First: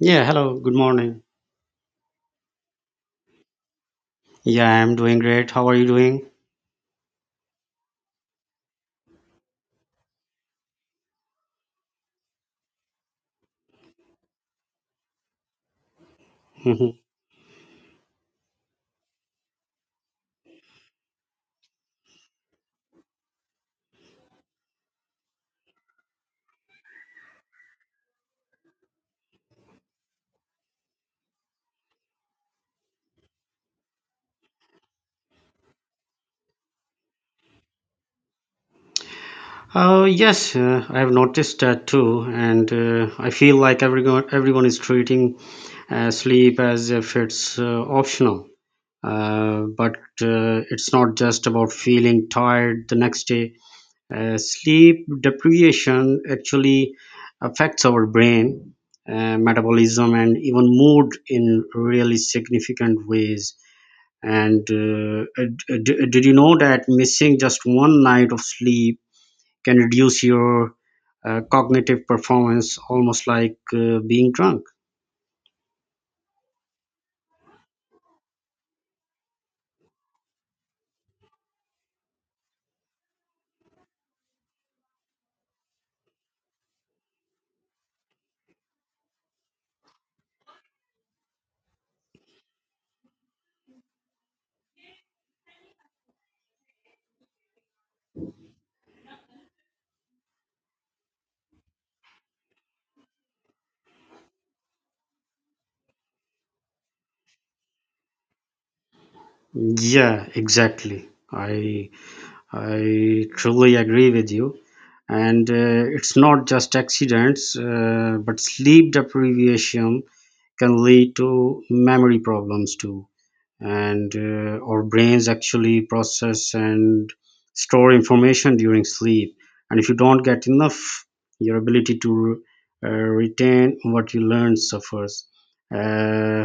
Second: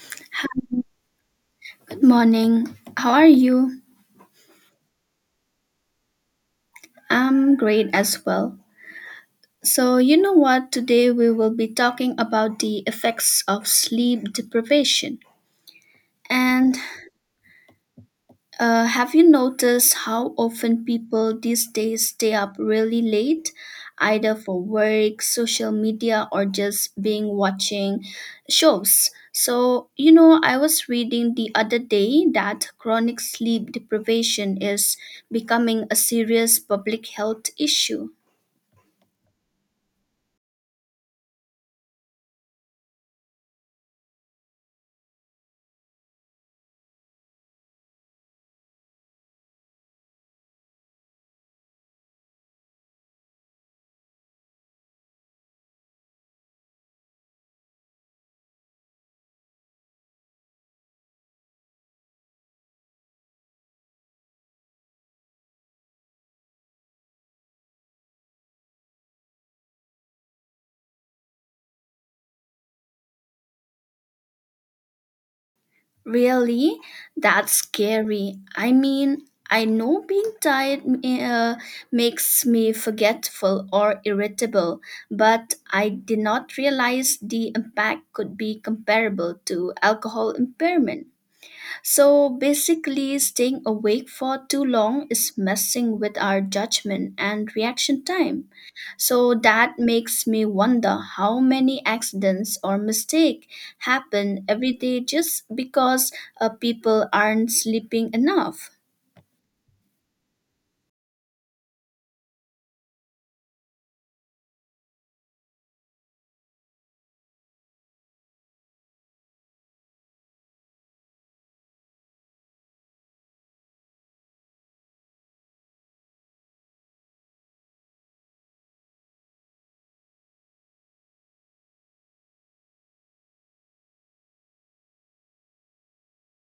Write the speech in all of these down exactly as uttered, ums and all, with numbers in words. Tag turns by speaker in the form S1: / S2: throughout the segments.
S1: Yeah, hello, good morning.
S2: Morning. How are you?
S1: Yeah, I'm doing great. How are you doing?
S2: I'm great as well. So, you know what? Today we will be talking about the effects of sleep deprivation. And Uh, have you noticed how often people these days stay up really late, either for work, social media, or just being watching shows? So, you know, I was reading the other day that chronic sleep deprivation is becoming a serious public health issue.
S1: Oh, yes, uh, I have noticed that too, and uh, I feel like everyone everyone is treating uh, sleep as if it's uh, optional. Uh, but uh, it's not just about feeling tired the next day. Uh, sleep deprivation actually affects our brain, uh, metabolism, and even mood in really significant ways. And uh, d- d- did you know that missing just one night of sleep can reduce your uh, cognitive performance almost like uh, being drunk?
S2: Really? That's scary. I mean, I know being tired eh, uh, makes me forgetful or irritable, but I did not realize the impact could be comparable to alcohol impairment. So basically, staying awake for too long is messing with our judgment and reaction time. So that makes me wonder how many accidents or mistakes happen every day just because uh, people aren't sleeping enough.
S1: Yeah, exactly. I I truly agree with you. And uh, it's not just accidents, uh, but sleep deprivation can lead to memory problems too. And uh, our brains actually process and store information during sleep, and if you don't get enough, your ability to uh, retain what you learn suffers. uh,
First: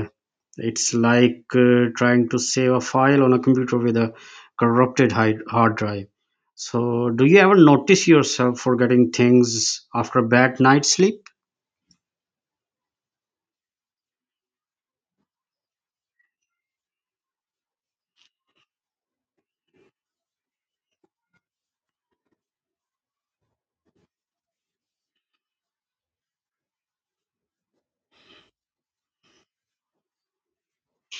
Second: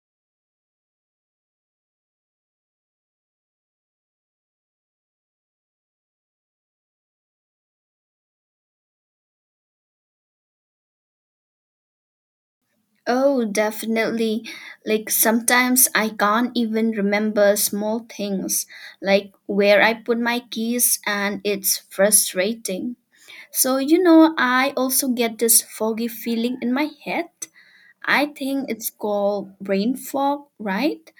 S1: it's like uh, trying to save a file on a computer with a corrupted hide- hard drive. So do you ever notice yourself forgetting things after a bad night's sleep?
S2: Oh, definitely. Like sometimes I can't even remember small things, like where I put my keys, and it's frustrating. So, you know, I also get this foggy feeling in my head. I think it's called brain fog, right?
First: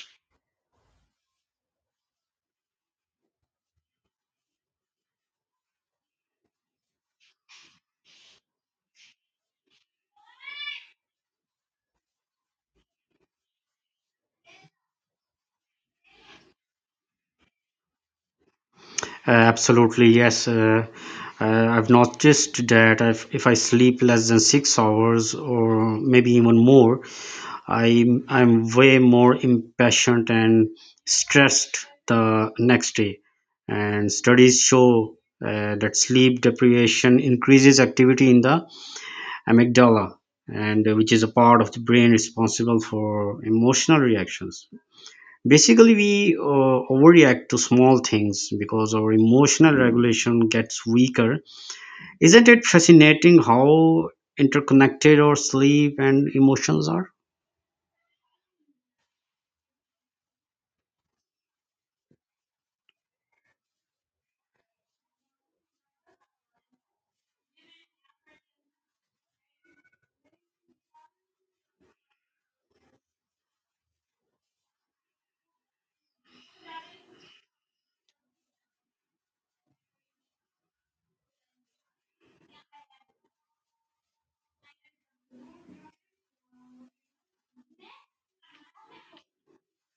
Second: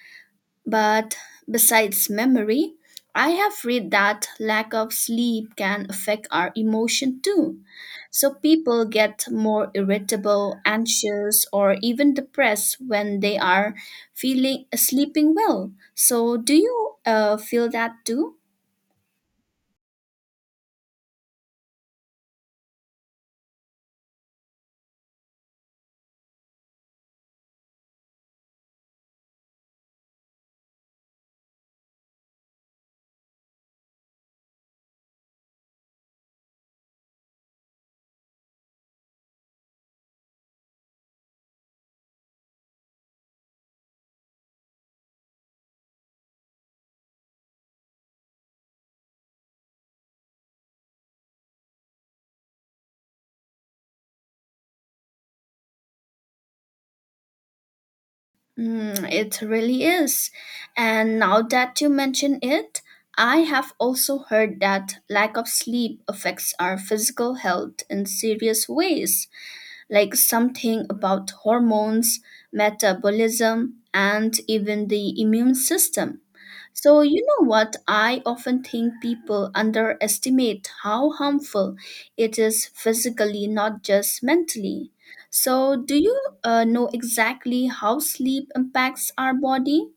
S2: But besides memory, I have read that lack of sleep can affect our emotion too. So, people get more irritable, anxious, or even depressed when they are feeling sleeping well. So, do you uh, feel that too?
S1: Absolutely, yes. Uh, uh, I've noticed that if, if I sleep less than six hours or maybe even more, I I'm way more impatient and stressed the next day. And studies show uh, that sleep deprivation increases activity in the amygdala, and uh, which is a part of the brain responsible for emotional reactions. Basically, we uh, overreact to small things because our emotional regulation gets weaker. Isn't it fascinating how interconnected our sleep and emotions are?
S2: Mm, it really is. And now that you mention it, I have also heard that lack of sleep affects our physical health in serious ways, like something about hormones, metabolism, and even the immune system. So, you know what? I often think people underestimate how harmful it is physically, not just mentally. So, do you uh, know exactly how sleep impacts our body?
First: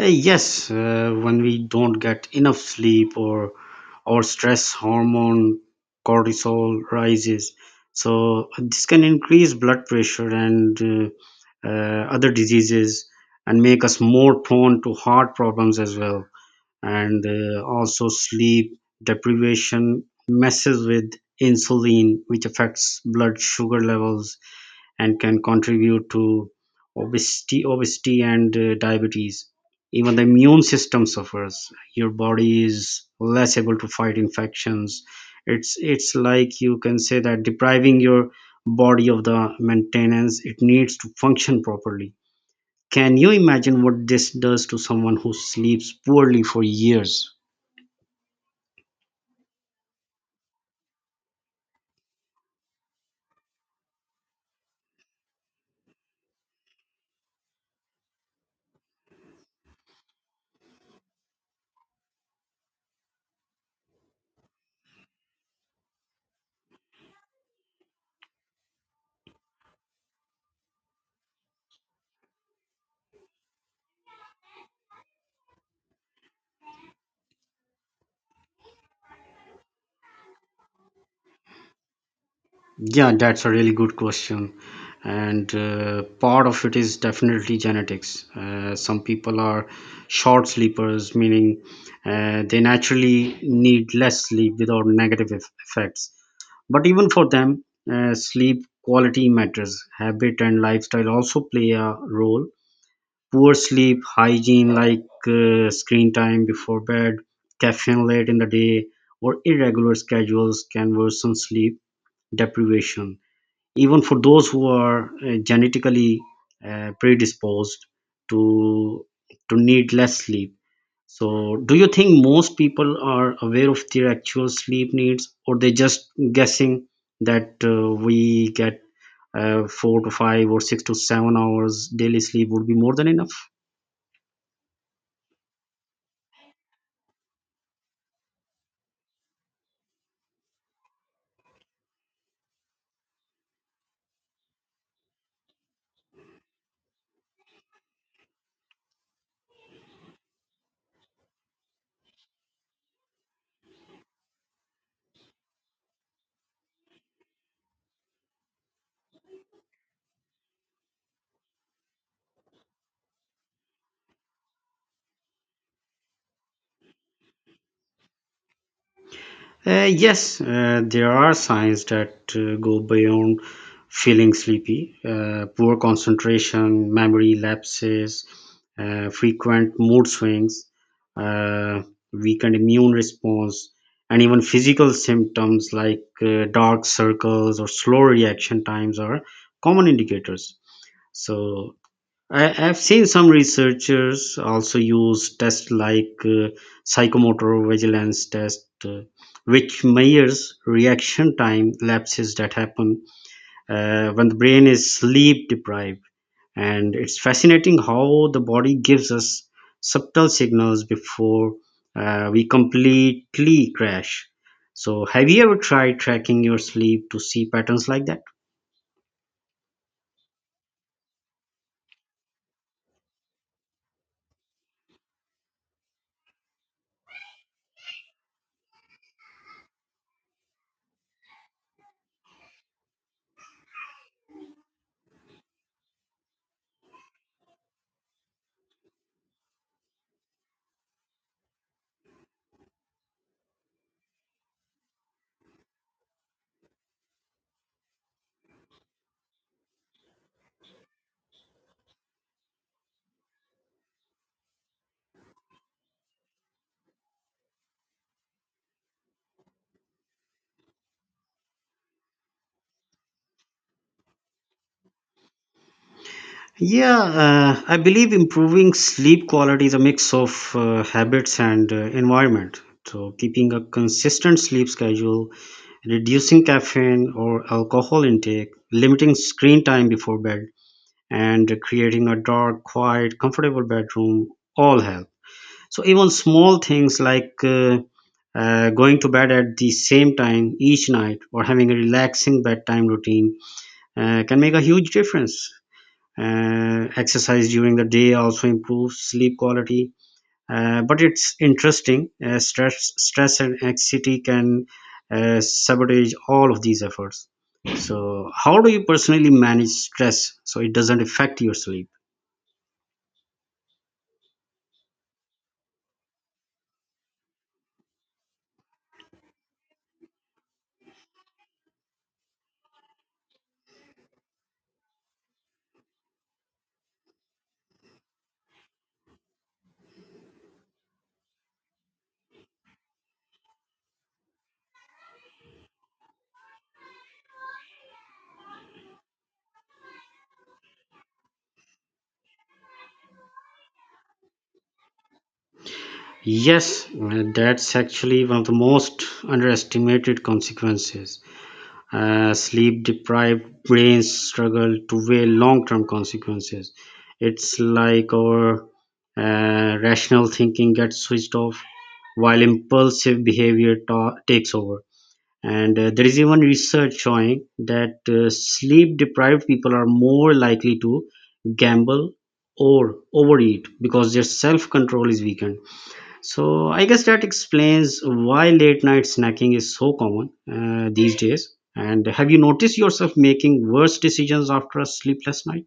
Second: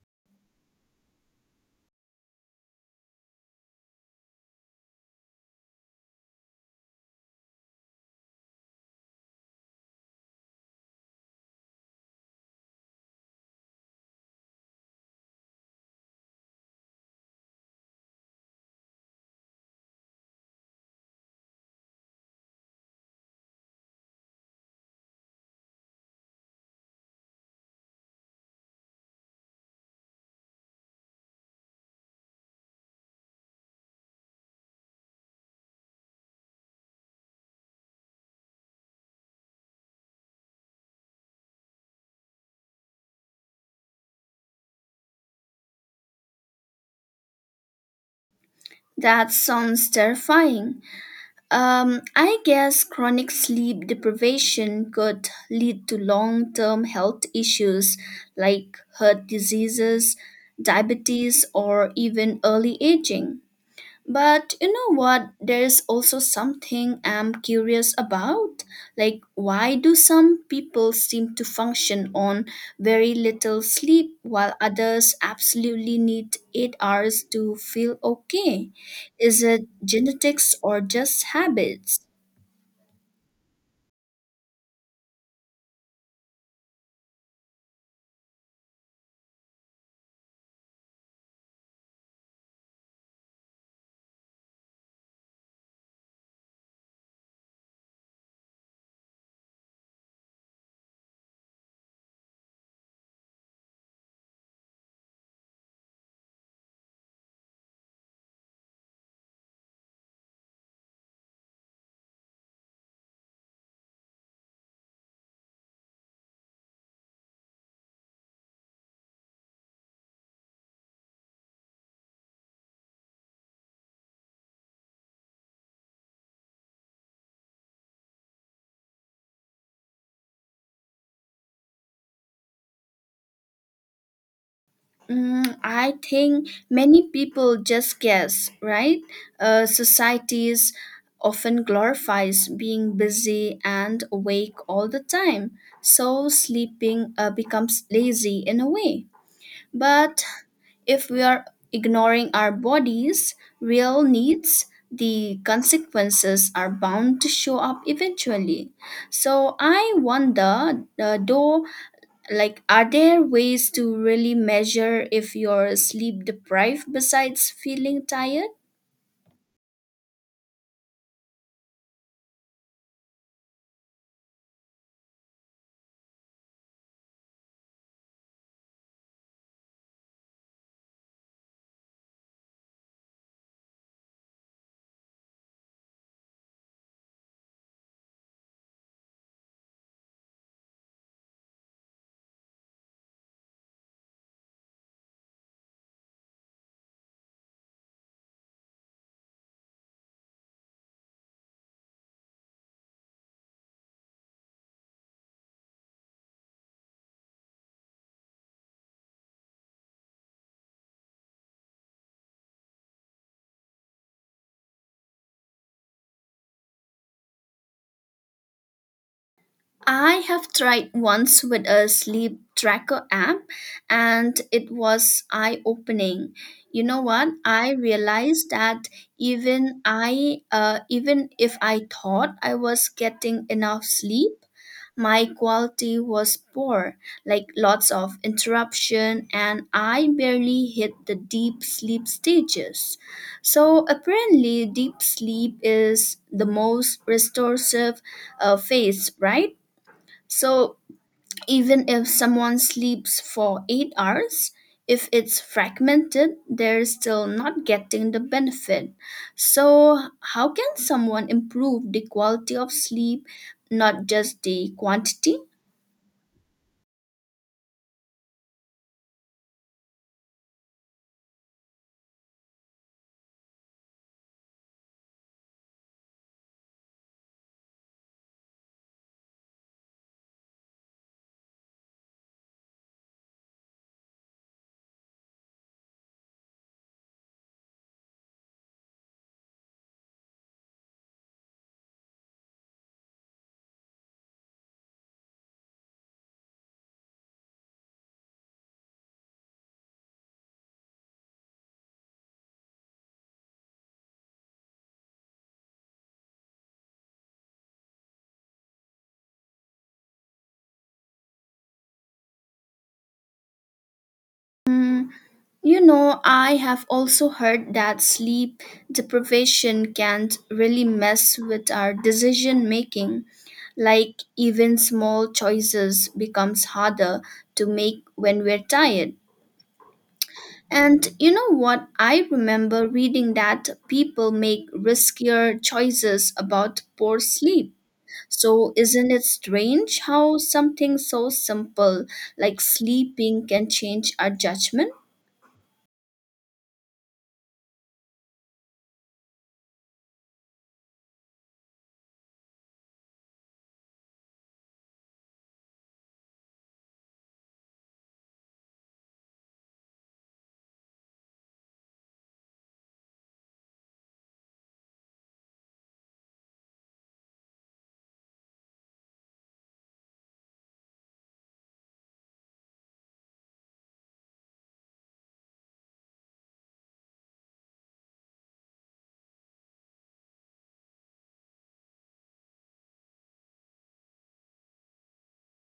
S1: Uh, yes, uh, when we don't get enough sleep, or our stress hormone cortisol rises, so this can increase blood pressure and uh, uh, other diseases, and make us more prone to heart problems as well. And uh, also, sleep deprivation messes with insulin, which affects blood sugar levels and can contribute to obesity obesity and uh, diabetes. Even the immune system suffers; your body is less able to fight infections. It's it's like you can say that depriving your body of the maintenance it needs to function properly. Can you imagine what this does to someone who sleeps poorly for years?
S2: That sounds terrifying. Um, I guess chronic sleep deprivation could lead to long term health issues like heart diseases, diabetes, or even early aging. But you know what? There's also something I'm curious about. Like, why do some people seem to function on very little sleep while others absolutely need eight hours to feel okay? Is it genetics or just habits?
S1: Yeah, that's a really good question. And uh, part of it is definitely genetics. Uh, some people are short sleepers, meaning uh, they naturally need less sleep without negative eff- effects. But even for them, uh, sleep quality matters. Habit and lifestyle also play a role. Poor sleep hygiene, like uh, screen time before bed, caffeine late in the day, or irregular schedules can worsen sleep deprivation, even for those who are uh, genetically uh, predisposed to to need less sleep. So do you think most people are aware of their actual sleep needs, or they just guessing that uh, we get uh, four to five or six to seven hours daily sleep would be more than enough?
S2: Mm, I think many people just guess, right? Uh, societies often glorifies being busy and awake all the time, so sleeping uh, becomes lazy in a way. But if we are ignoring our bodies, real needs, the consequences are bound to show up eventually. So I wonder, uh, though, like, are there ways to really measure if you're sleep deprived besides feeling tired?
S1: Uh, yes, uh, there are signs that uh, go beyond feeling sleepy. Uh, poor concentration, memory lapses, uh, frequent mood swings, uh, weakened immune response, and even physical symptoms like uh, dark circles or slow reaction times are common indicators. So, I have seen some researchers also use tests like uh, psychomotor vigilance test, uh, which measures reaction time lapses that happen uh, when the brain is sleep deprived. And it's fascinating how the body gives us subtle signals before uh, we completely crash. So, have you ever tried tracking your sleep to see patterns like that?
S2: I have tried once with a sleep tracker app, and it was eye opening. You know what? I realized that even i uh, even if I thought I was getting enough sleep, my quality was poor, like lots of interruption, and I barely hit the deep sleep stages. So apparently, deep sleep is the most restorative uh, phase, right? So even if someone sleeps for eight hours, if it's fragmented, they're still not getting the benefit. So, how can someone improve the quality of sleep, not just the quantity?
S1: Yeah, uh, I believe improving sleep quality is a mix of uh, habits and uh, environment. So, keeping a consistent sleep schedule, reducing caffeine or alcohol intake, limiting screen time before bed, and creating a dark, quiet, comfortable bedroom all help. So, even small things like uh, uh, going to bed at the same time each night or having a relaxing bedtime routine uh, can make a huge difference. Uh, exercise during the day also improves sleep quality. Uh, but it's interesting, uh, stress stress and anxiety can uh, sabotage all of these efforts. So how do you personally manage stress so it doesn't affect your sleep?
S2: You know, I have also heard that sleep deprivation can really mess with our decision making. Like even small choices becomes harder to make when we're tired. And you know what? I remember reading that people make riskier choices about poor sleep. So, isn't it strange how something so simple like sleeping can change our judgment?
S1: Yes, uh, that's actually one of the most underestimated consequences. Uh, sleep deprived brains struggle to weigh long term consequences. It's like our uh, rational thinking gets switched off while impulsive behavior ta- takes over. And uh, there is even research showing that uh, sleep deprived people are more likely to gamble or overeat because their self control is weakened. So I guess that explains why late night snacking is so common uh, these days. And have you noticed yourself making worse decisions after a sleepless night?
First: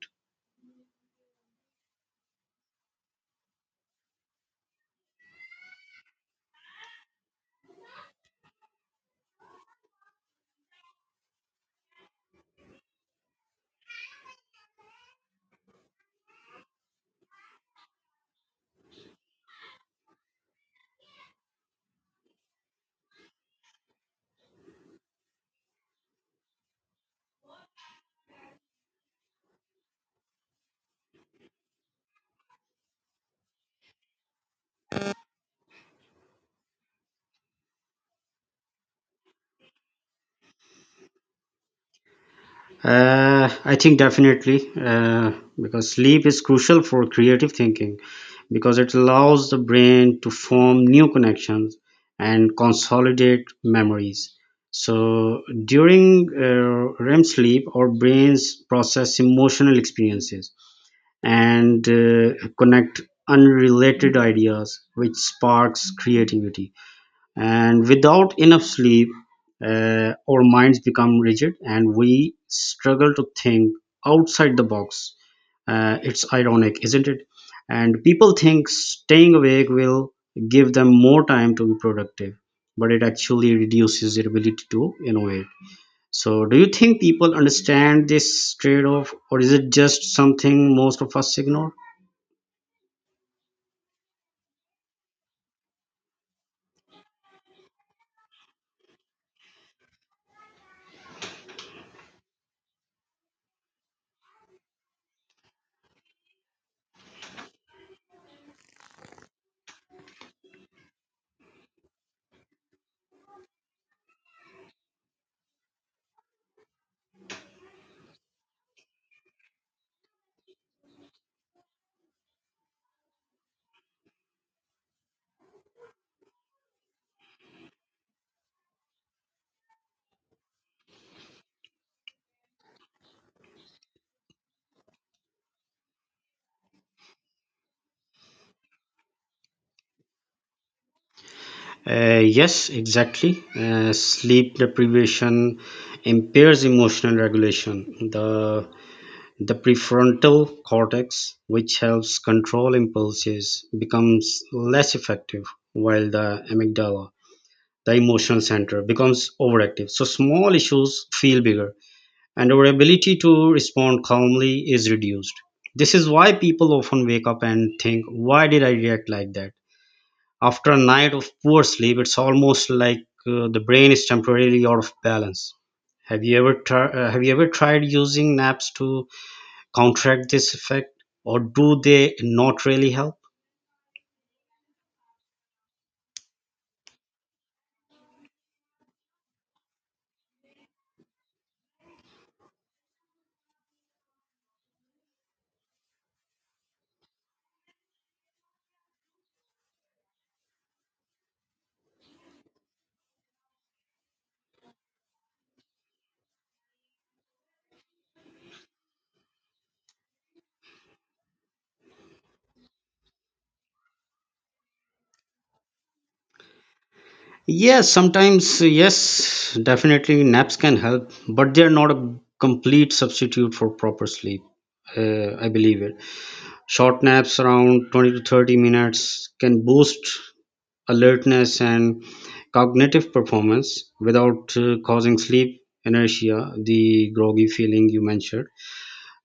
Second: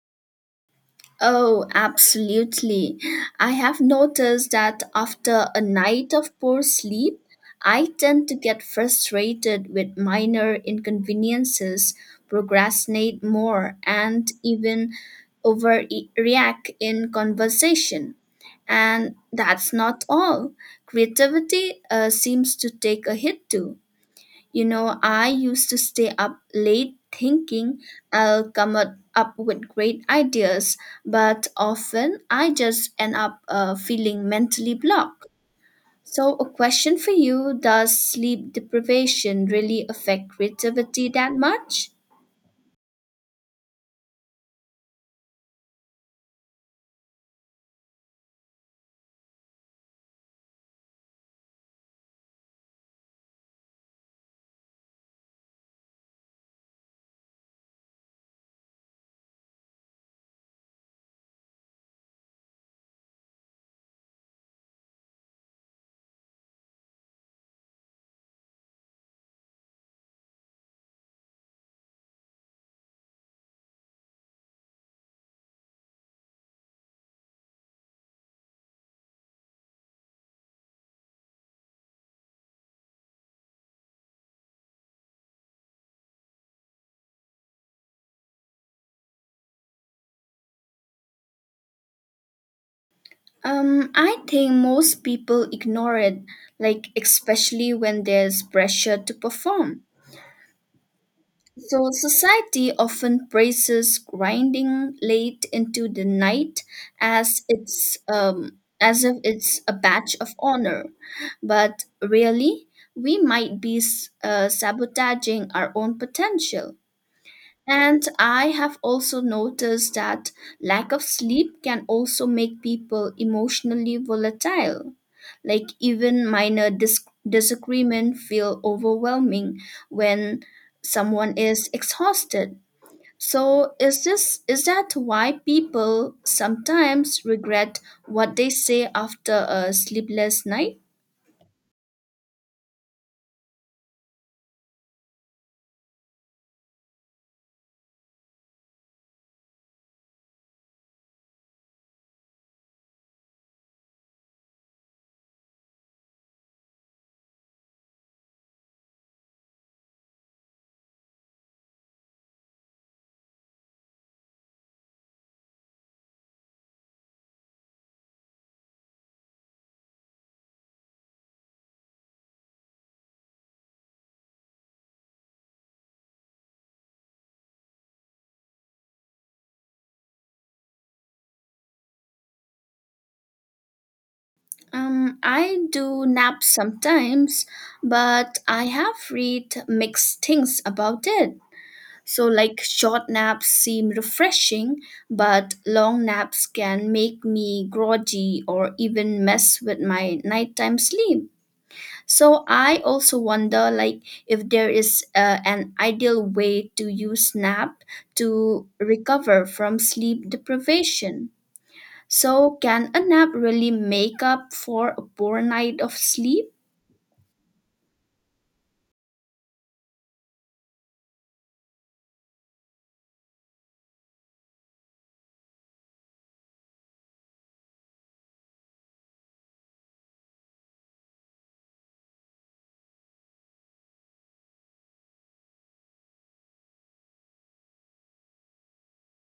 S2: Oh, absolutely. I have noticed that after a night of poor sleep, I tend to get frustrated with minor inconveniences, procrastinate more, and even overreact in conversation. And that's not all. Creativity uh, seems to take a hit too. You know, I used to stay up late thinking I'll come up up with great ideas, but often I just end up uh, feeling mentally blocked. So, a question for you: does sleep deprivation really affect creativity that much?
S1: Uh, I think definitely, uh, because sleep is crucial for creative thinking, because it allows the brain to form new connections and consolidate memories. So during uh, R E M sleep, our brains process emotional experiences and uh, connect unrelated ideas, which sparks creativity. And without enough sleep, uh, our minds become rigid and we struggle to think outside the box. Uh, it's ironic, isn't it? And people think staying awake will give them more time to be productive, but it actually reduces their ability to innovate. So, do you think people understand this trade off, or is it just something most of us ignore?
S2: Um, I think most people ignore it, like, especially when there's pressure to perform. So, society often praises grinding late into the night as it's um, as if it's a badge of honor, but really, we might be s- uh, sabotaging our own potential. And I have also noticed that lack of sleep can also make people emotionally volatile. Like even minor dis- disagreement feel overwhelming when someone is exhausted. So is this is that why people sometimes regret what they say after a sleepless night?
S1: Uh, yes, exactly. Uh, sleep deprivation impairs emotional regulation. The the prefrontal cortex, which helps control impulses, becomes less effective, while the amygdala, the emotional center, becomes overactive. So small issues feel bigger, and our ability to respond calmly is reduced. This is why people often wake up and think, "Why did I react like that?" after a night of poor sleep. It's almost like uh, the brain is temporarily out of balance. Have you ever tr- uh, have you ever tried using naps to counteract this effect, or do they not really help?
S2: Um, I do nap sometimes, but I have read mixed things about it. So, like, short naps seem refreshing, but long naps can make me groggy or even mess with my nighttime sleep. So, I also wonder, like, if there is uh, an ideal way to use nap to recover from sleep deprivation. So, can a nap really make up for a poor night of sleep?
S1: Yes, sometimes. Yes, definitely, naps can help, but they are not a complete substitute for proper sleep. uh, I believe it. Short naps around twenty to thirty minutes can boost alertness and cognitive performance without uh, causing sleep inertia, the groggy feeling you mentioned.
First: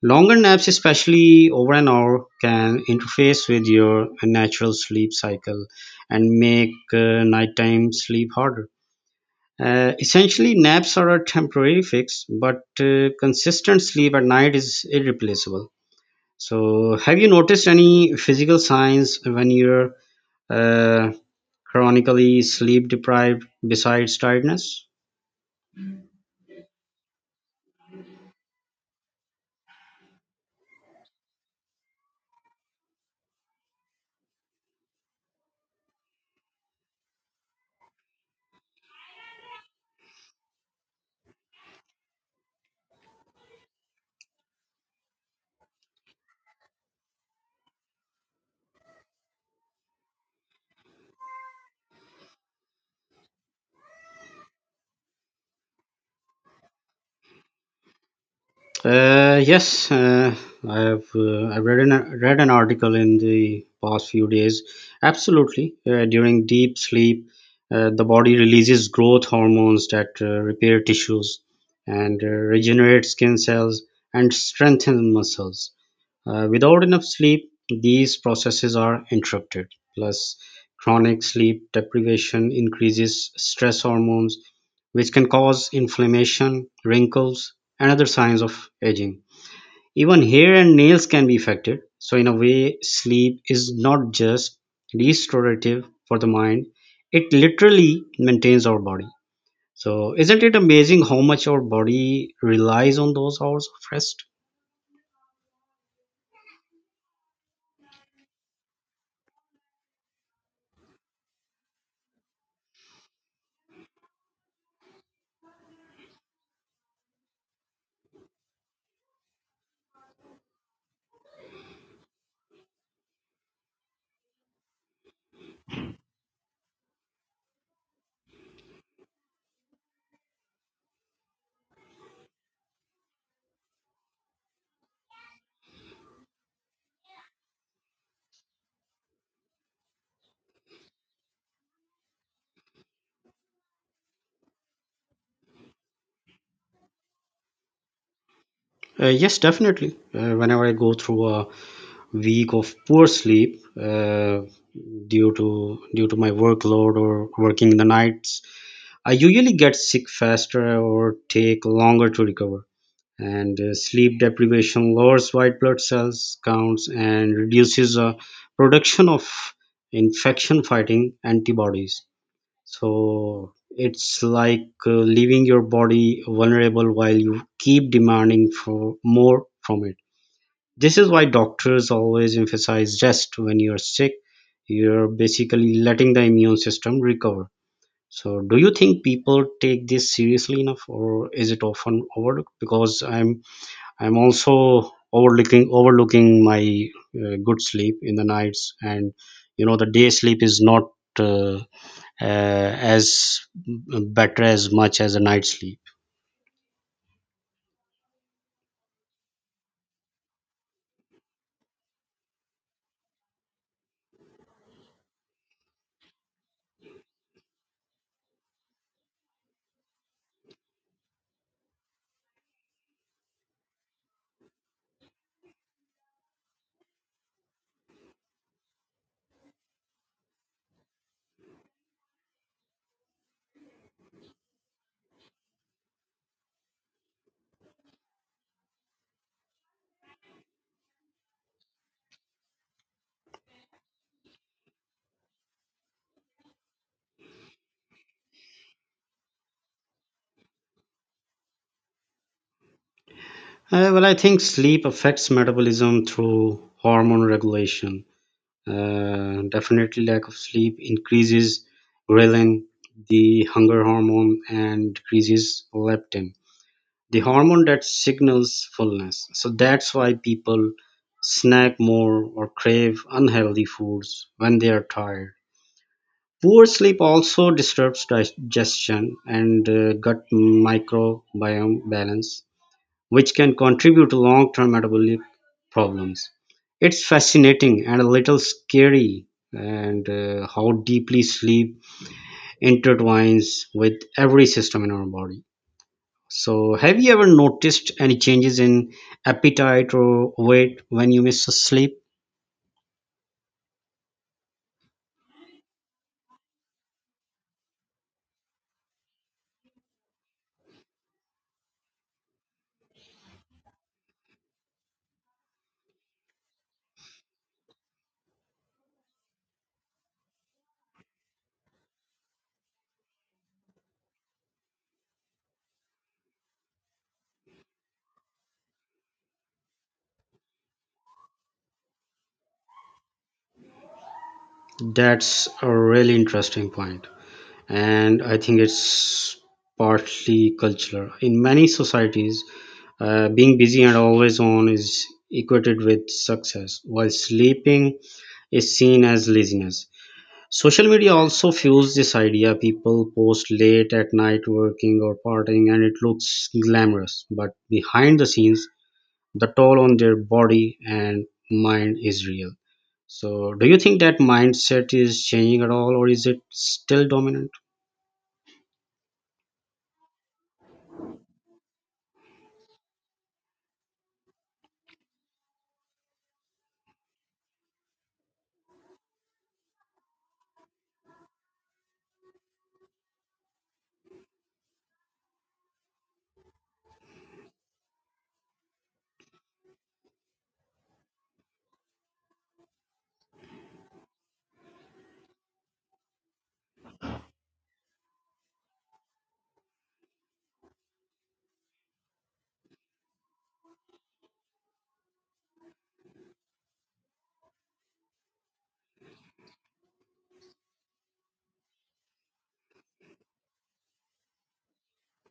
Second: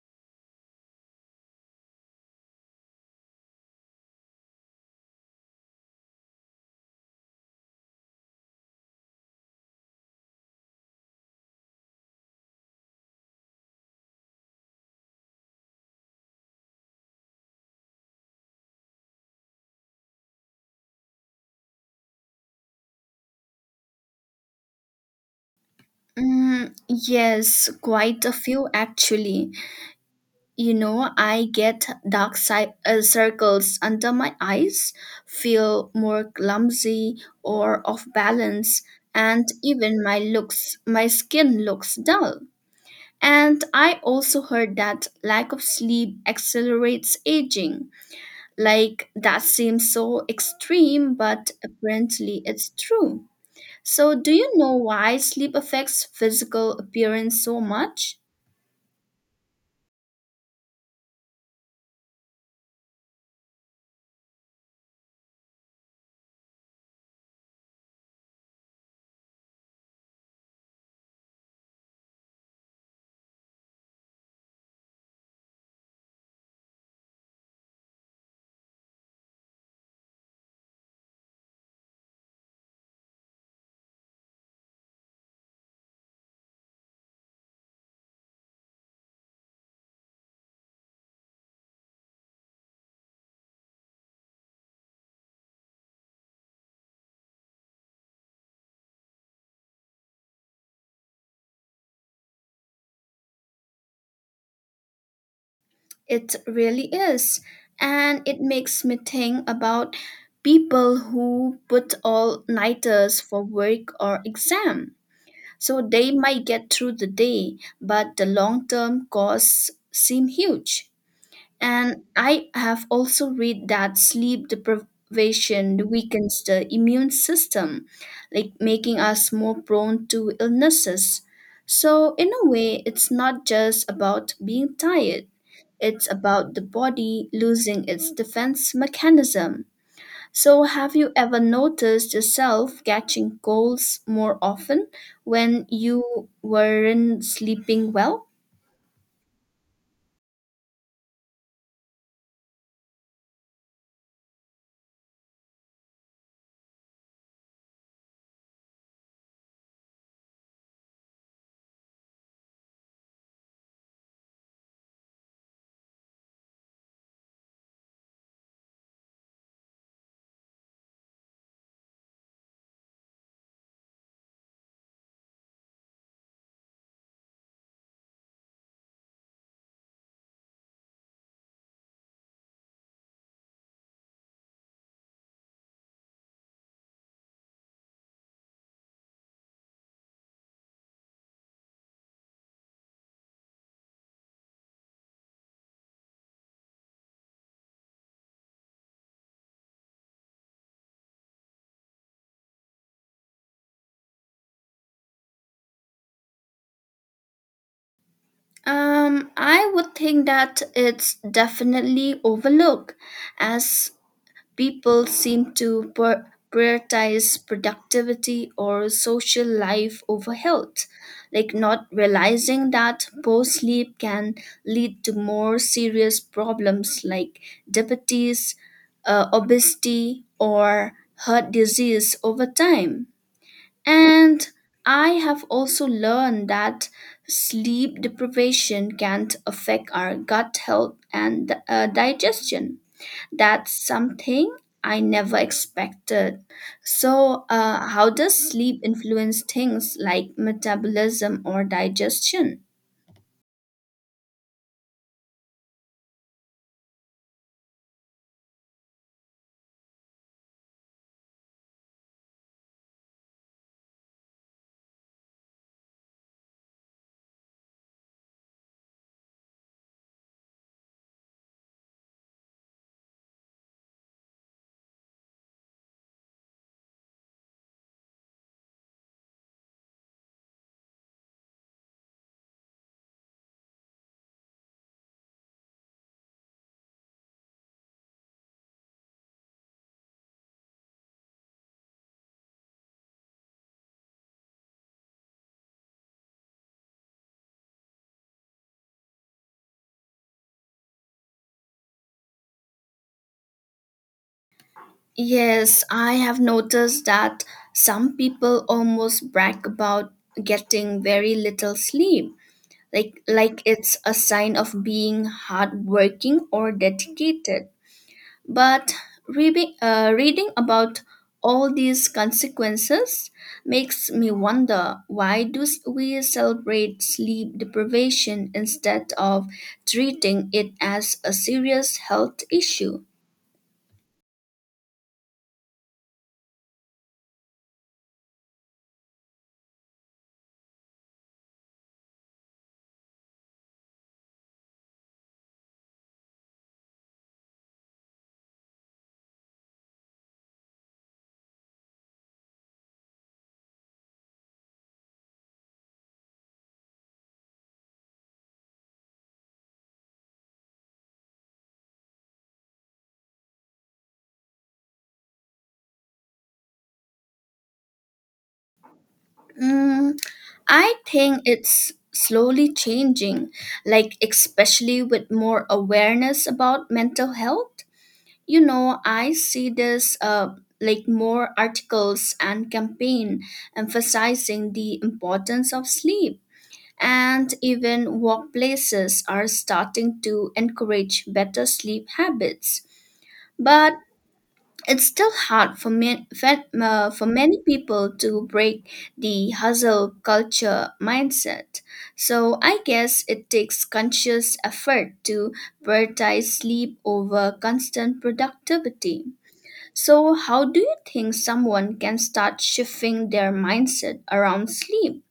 S1: Longer naps, especially over an hour, can interface with your natural sleep cycle and make uh, nighttime sleep harder. Uh, essentially, naps are a temporary fix, but uh, consistent sleep at night is irreplaceable. So, have you noticed any physical signs when you're uh, chronically sleep deprived besides tiredness?
S2: Mm, yes, quite a few actually. You know, I get dark side, uh, circles under my eyes, feel more clumsy or off balance, and even my looks, my skin looks dull. And I also heard that lack of sleep accelerates aging. Like that seems so extreme, but apparently it's true. So, do you know why sleep affects physical appearance so much?
S1: Uh, yes, uh, I have. Uh, I read an read an article in the past few days. Absolutely, uh, during deep sleep, uh, the body releases growth hormones that uh, repair tissues and uh, regenerate skin cells and strengthen muscles. Uh, without enough sleep, these processes are interrupted. Plus, chronic sleep deprivation increases stress hormones, which can cause inflammation, wrinkles, and other signs of aging. Even hair and nails can be affected. So, in a way, sleep is not just restorative for the mind, it literally maintains our body. So, isn't it amazing how much our body relies on those hours of rest?
S2: It really is. And it makes me think about people who put all nighters for work or exam. So they might get through the day, but the long term costs seem huge. And I have also read that sleep deprivation weakens the immune system, like making us more prone to illnesses. So, in a way, it's not just about being tired, it's about the body losing its defense mechanism. So, have you ever noticed yourself catching colds more often when you weren't sleeping well?
S1: Uh, yes, definitely. Uh, whenever I go through a week of poor sleep uh, due to due to my workload or working the nights, I usually get sick faster or take longer to recover. And uh, sleep deprivation lowers white blood cells counts and reduces uh, production of infection fighting antibodies. So it's like uh, leaving your body vulnerable while you keep demanding for more from it. This is why doctors always emphasize rest when you're sick. You're basically letting the immune system recover. So, do you think people take this seriously enough, or is it often overlooked? Because I'm I'm also overlooking overlooking my uh, good sleep in the nights, and you know the day sleep is not uh, uh, as better as much as a night sleep.
S2: Um, I would think that it's definitely overlooked, as people seem to pri- prioritize productivity or social life over health, like not realizing that poor sleep can lead to more serious problems like diabetes, uh, obesity, or heart disease over time. And I have also learned that sleep deprivation can affect our gut health and uh, digestion. That's something I never expected. So, uh, how does sleep influence things like metabolism or digestion?
S1: Uh, well, I think sleep affects metabolism through hormone regulation. Uh, definitely, lack of sleep increases ghrelin, the hunger hormone, and decreases leptin, the hormone that signals fullness. So that's why people snack more or crave unhealthy foods when they are tired. Poor sleep also disturbs digestion and uh, gut microbiome balance, which can contribute to long-term metabolic problems. It's fascinating and a little scary, and uh, how deeply sleep intertwines with every system in our body. So, have you ever noticed any changes in appetite or weight when you miss a sleep?
S2: Yes, I have noticed that some people almost brag about getting very little sleep, like like it's a sign of being hardworking or dedicated. But reading, uh, reading about all these consequences makes me wonder, why do s- we celebrate sleep deprivation instead of treating it as a serious health issue?
S1: That's a really interesting point, and I think it's partly cultural. In many societies, Uh, being busy and always on is equated with success, while sleeping is seen as laziness. Social media also fuels this idea. People post late at night working or partying, and it looks glamorous. But behind the scenes, the toll on their body and mind is real. So, do you think that mindset is changing at all, or is it still dominant?
S2: Mm, I think it's slowly changing, like especially with more awareness about mental health. You know, I see this uh, like more articles and campaign emphasizing the importance of sleep, and even workplaces are starting to encourage better sleep habits. But it's still hard for, ma- fa- uh, for many people to break the hustle culture mindset. So I guess it takes conscious effort to prioritize sleep over constant productivity. So, how do you think someone can start shifting their mindset around sleep?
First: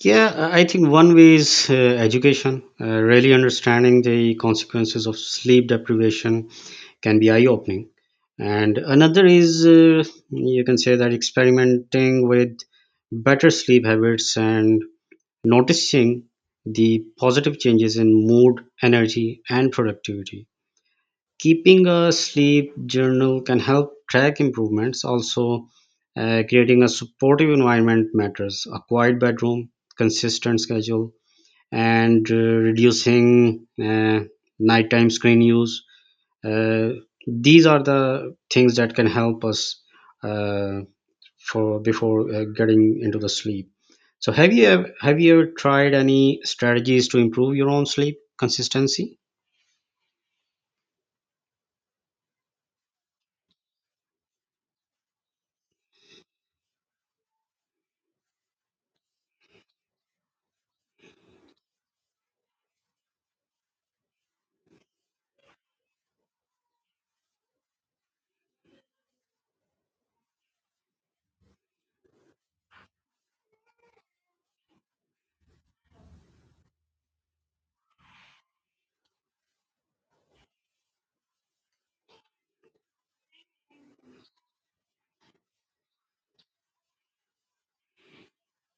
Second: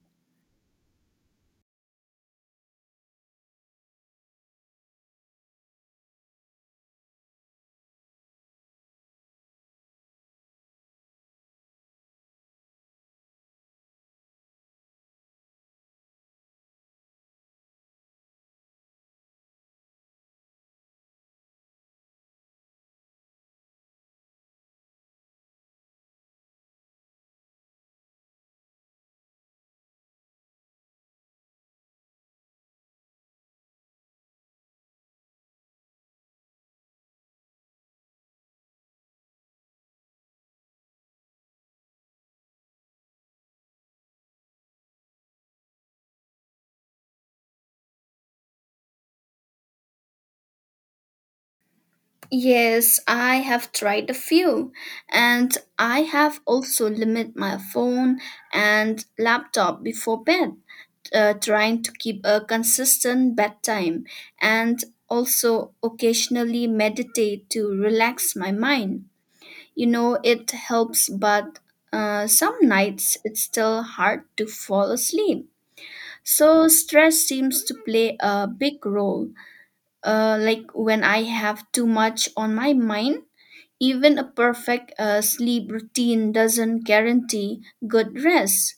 S1: Yeah, I I think one way is uh, education. Uh, really understanding the consequences of sleep deprivation can be eye opening. And another is uh, you can say that experimenting with better sleep habits and noticing the positive changes in mood, energy, and productivity. Keeping a sleep journal can help track improvements. Also, uh, creating a supportive environment matters. A quiet bedroom, consistent schedule, and uh, reducing uh, nighttime screen use. Uh, these are the things that can help us uh, for before uh, getting into the sleep. So, have you ever, have you ever tried any strategies to improve your own sleep consistency?
S2: Yes, I have tried a few, and I have also limit my phone and laptop before bed, uh, trying to keep a consistent bedtime, and also occasionally meditate to relax my mind. You know, it helps, but uh, some nights it's still hard to fall asleep. So stress seems to play a big role. Uh, like when I have too much on my mind, even a perfect uh, sleep routine doesn't guarantee good rest.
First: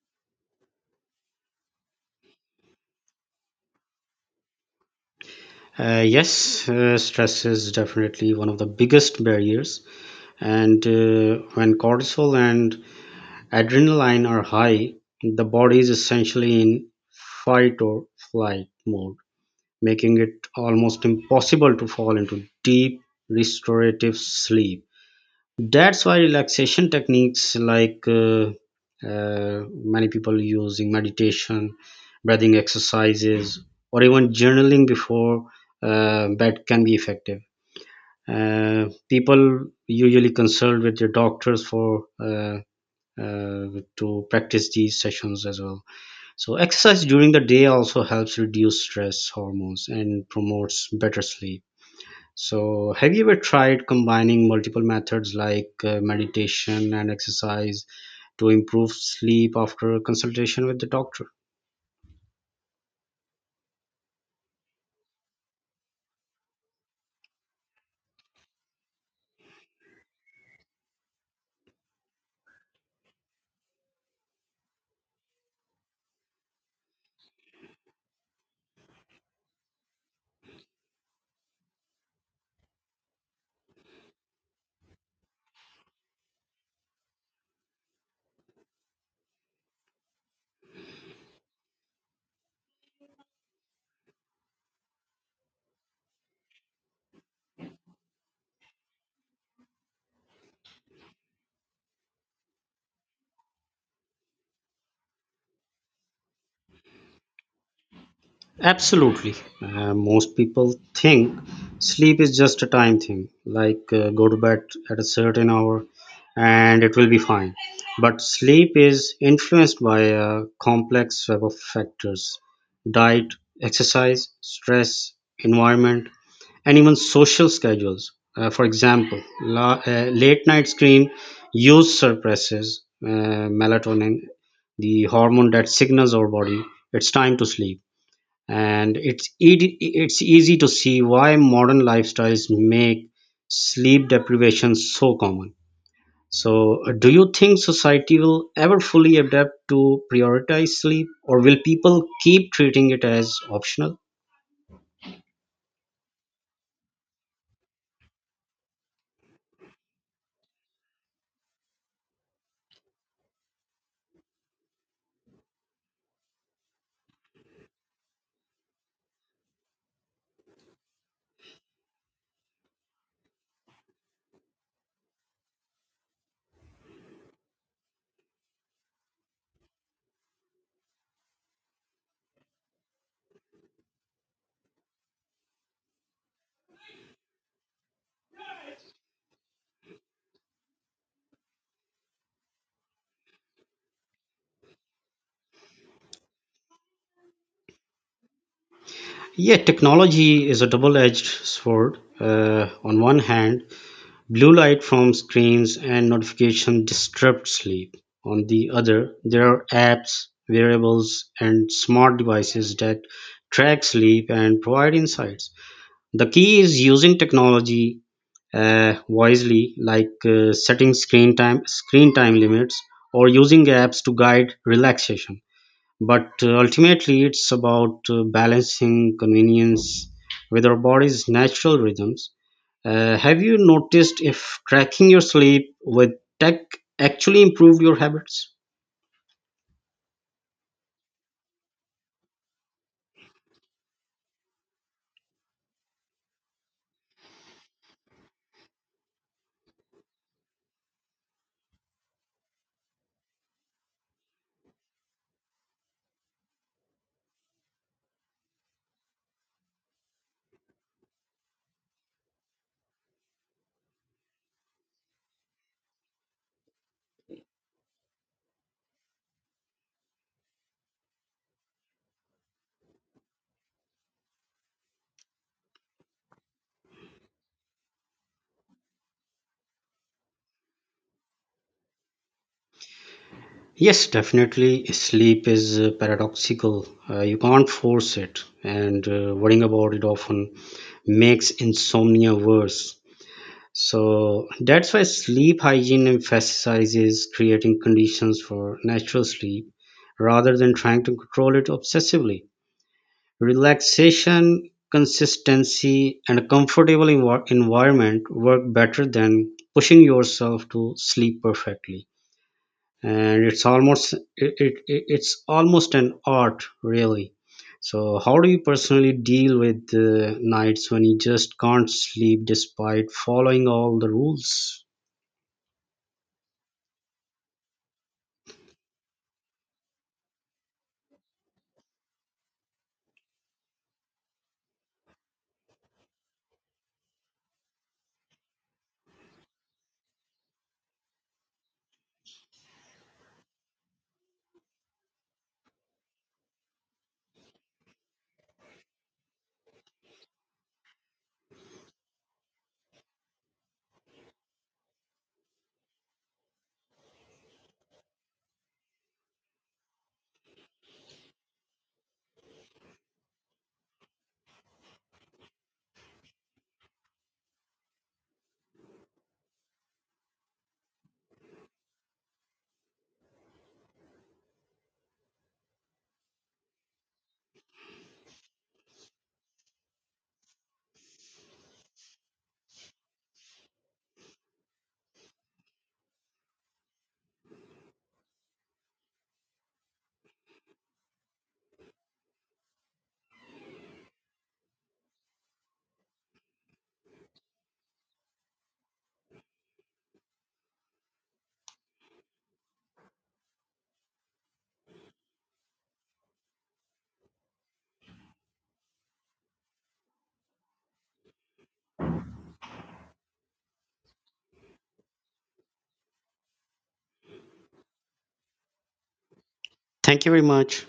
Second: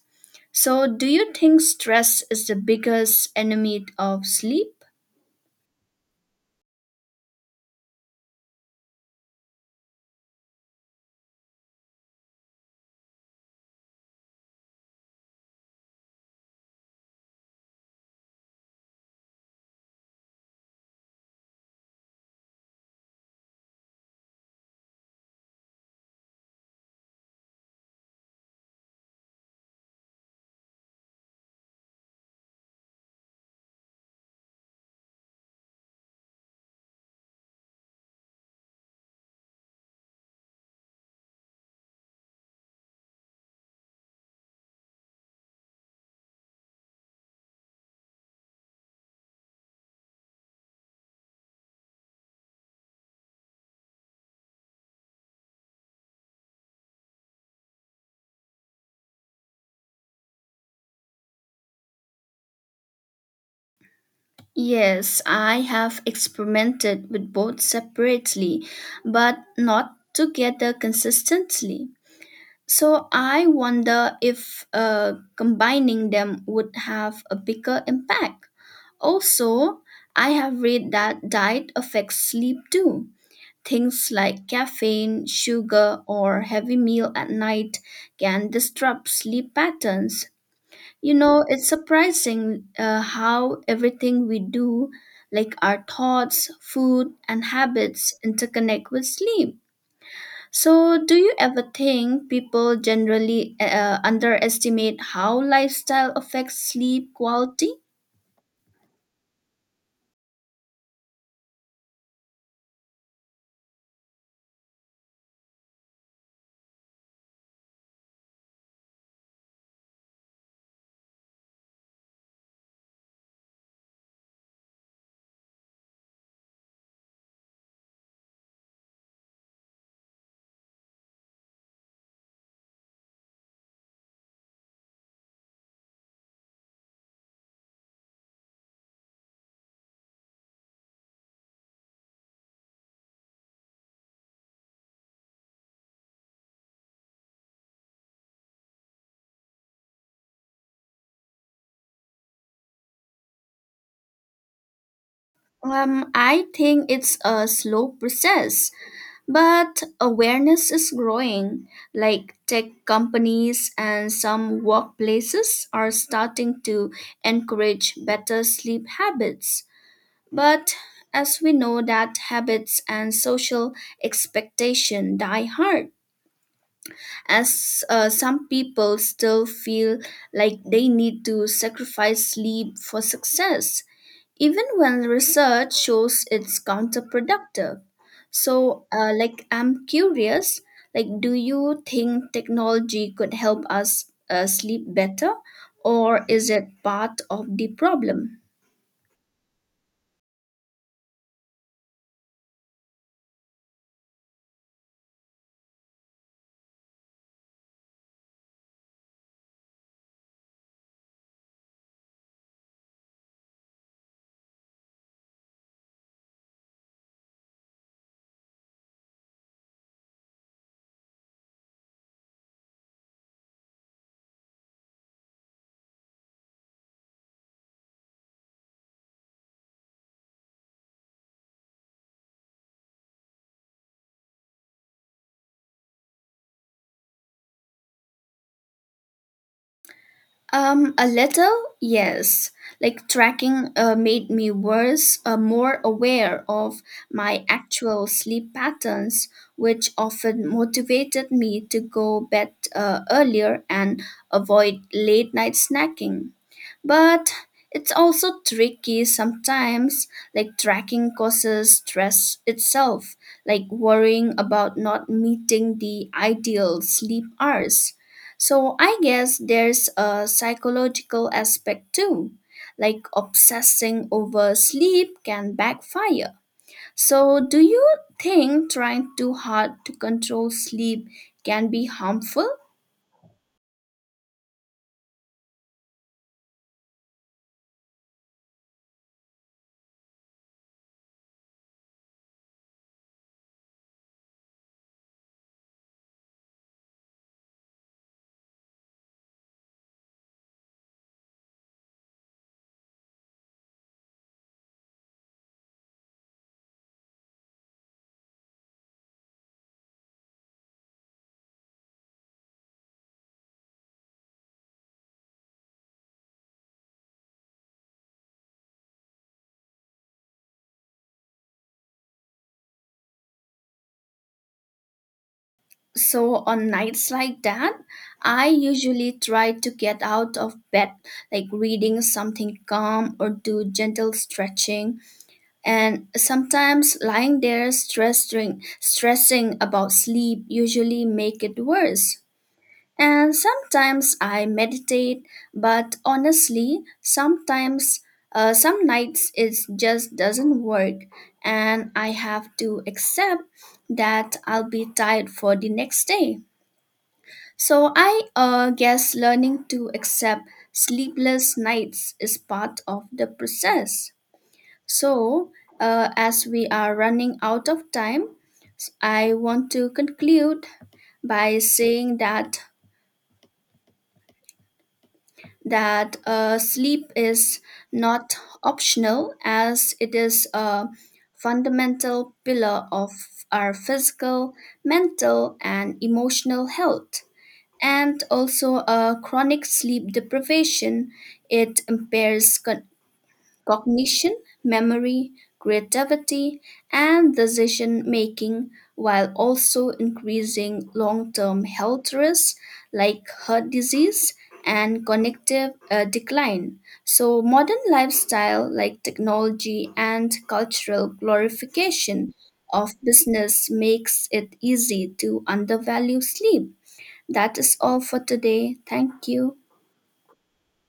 S2: So, do you think stress is the biggest enemy of sleep?
S1: Uh, yes, uh, stress is definitely one of the biggest barriers. And uh, when cortisol and adrenaline are high, the body is essentially in fight or flight mode, making it almost impossible to fall into deep restorative sleep. That's why relaxation techniques like uh, uh, many people using meditation, breathing exercises, or even journaling before uh, bed can be effective. Uh, people usually consult with their doctors for uh, uh, to practice these sessions as well. So exercise during the day also helps reduce stress hormones and promotes better sleep. So have you ever tried combining multiple methods like uh, meditation and exercise to improve sleep after a consultation with the doctor?
S2: Yes, I have experimented with both separately, but not together consistently. So I wonder if uh, combining them would have a bigger impact. Also, I have read that diet affects sleep too. Things like caffeine, sugar, or heavy meal at night can disrupt sleep patterns. You know, it's surprising uh, how everything we do, like our thoughts, food, and habits, interconnect with sleep. So, do you ever think people generally uh, underestimate how lifestyle affects sleep quality?
S1: Absolutely. Uh, most people think sleep is just a time thing, like uh, go to bed at a certain hour and it will be fine. But sleep is influenced by a complex web of factors: diet, exercise, stress, environment, and even social schedules. Uh, for example, la- uh, late night screen use suppresses uh, melatonin, the hormone that signals our body it's time to sleep. And it's ed- it's easy to see why modern lifestyles make sleep deprivation so common. So uh, do you think society will ever fully adapt to prioritize sleep, or will people keep treating it as optional?
S2: Um, I think it's a slow process, but awareness is growing. Like tech companies and some workplaces are starting to encourage better sleep habits. But as we know that habits and social expectation die hard. As uh, some people still feel like they need to sacrifice sleep for success, even when research shows it's counterproductive. So, uh, like, I'm curious, like, do you think technology could help us uh, sleep better, or is it part of the problem?
S1: Yeah, technology is a double edged sword. Uh, on one hand, blue light from screens and notifications disrupt sleep. On the other, there are apps, wearables, and smart devices that track sleep and provide insights. The key is using technology uh, wisely, like uh, setting screen time screen time limits or using apps to guide relaxation. But uh, ultimately, it's about uh, balancing convenience with our body's natural rhythms. Uh, have you noticed if tracking your sleep with tech actually improved your habits?
S2: Um, a little, yes. Like tracking uh, made me worse, uh, more aware of my actual sleep patterns, which often motivated me to go bed uh, earlier and avoid late night snacking. But it's also tricky sometimes, like tracking causes stress itself, like worrying about not meeting the ideal sleep hours. So I guess there's a psychological aspect too, like obsessing over sleep can backfire. So, do you think trying too hard to control sleep can be harmful?
S1: Yes, definitely. Sleep is uh, paradoxical. Uh, you can't force it, and uh, worrying about it often makes insomnia worse. So that's why sleep hygiene emphasizes creating conditions for natural sleep rather than trying to control it obsessively. Relaxation, consistency, and a comfortable envi- environment work better than pushing yourself to sleep perfectly. And it's almost it, it, it- it's almost an art, really. So, how do you personally deal with uh, nights when you just can't sleep despite following all the rules?
S2: So on nights like that, I usually try to get out of bed, like reading something calm or do gentle stretching. And sometimes lying there stressing, stressing about sleep usually make it worse. And sometimes I meditate, but honestly, sometimes uh, some nights it just doesn't work, and I have to accept that I'll be tired for the next day. So I uh, guess learning to accept sleepless nights is part of the process. So, uh, as we are running out of time, s- I want to conclude by saying that that uh, sleep is not optional, as it is a fundamental pillar of our physical, mental, and emotional health. And also a chronic sleep deprivation, it impairs co- cognition, memory, creativity, and decision making, while also increasing long-term health risks like heart disease and cognitive uh, decline. So modern lifestyle like technology and cultural glorification of business makes it easy to undervalue sleep. That is all for today. Thank you.
S1: Thank you very much.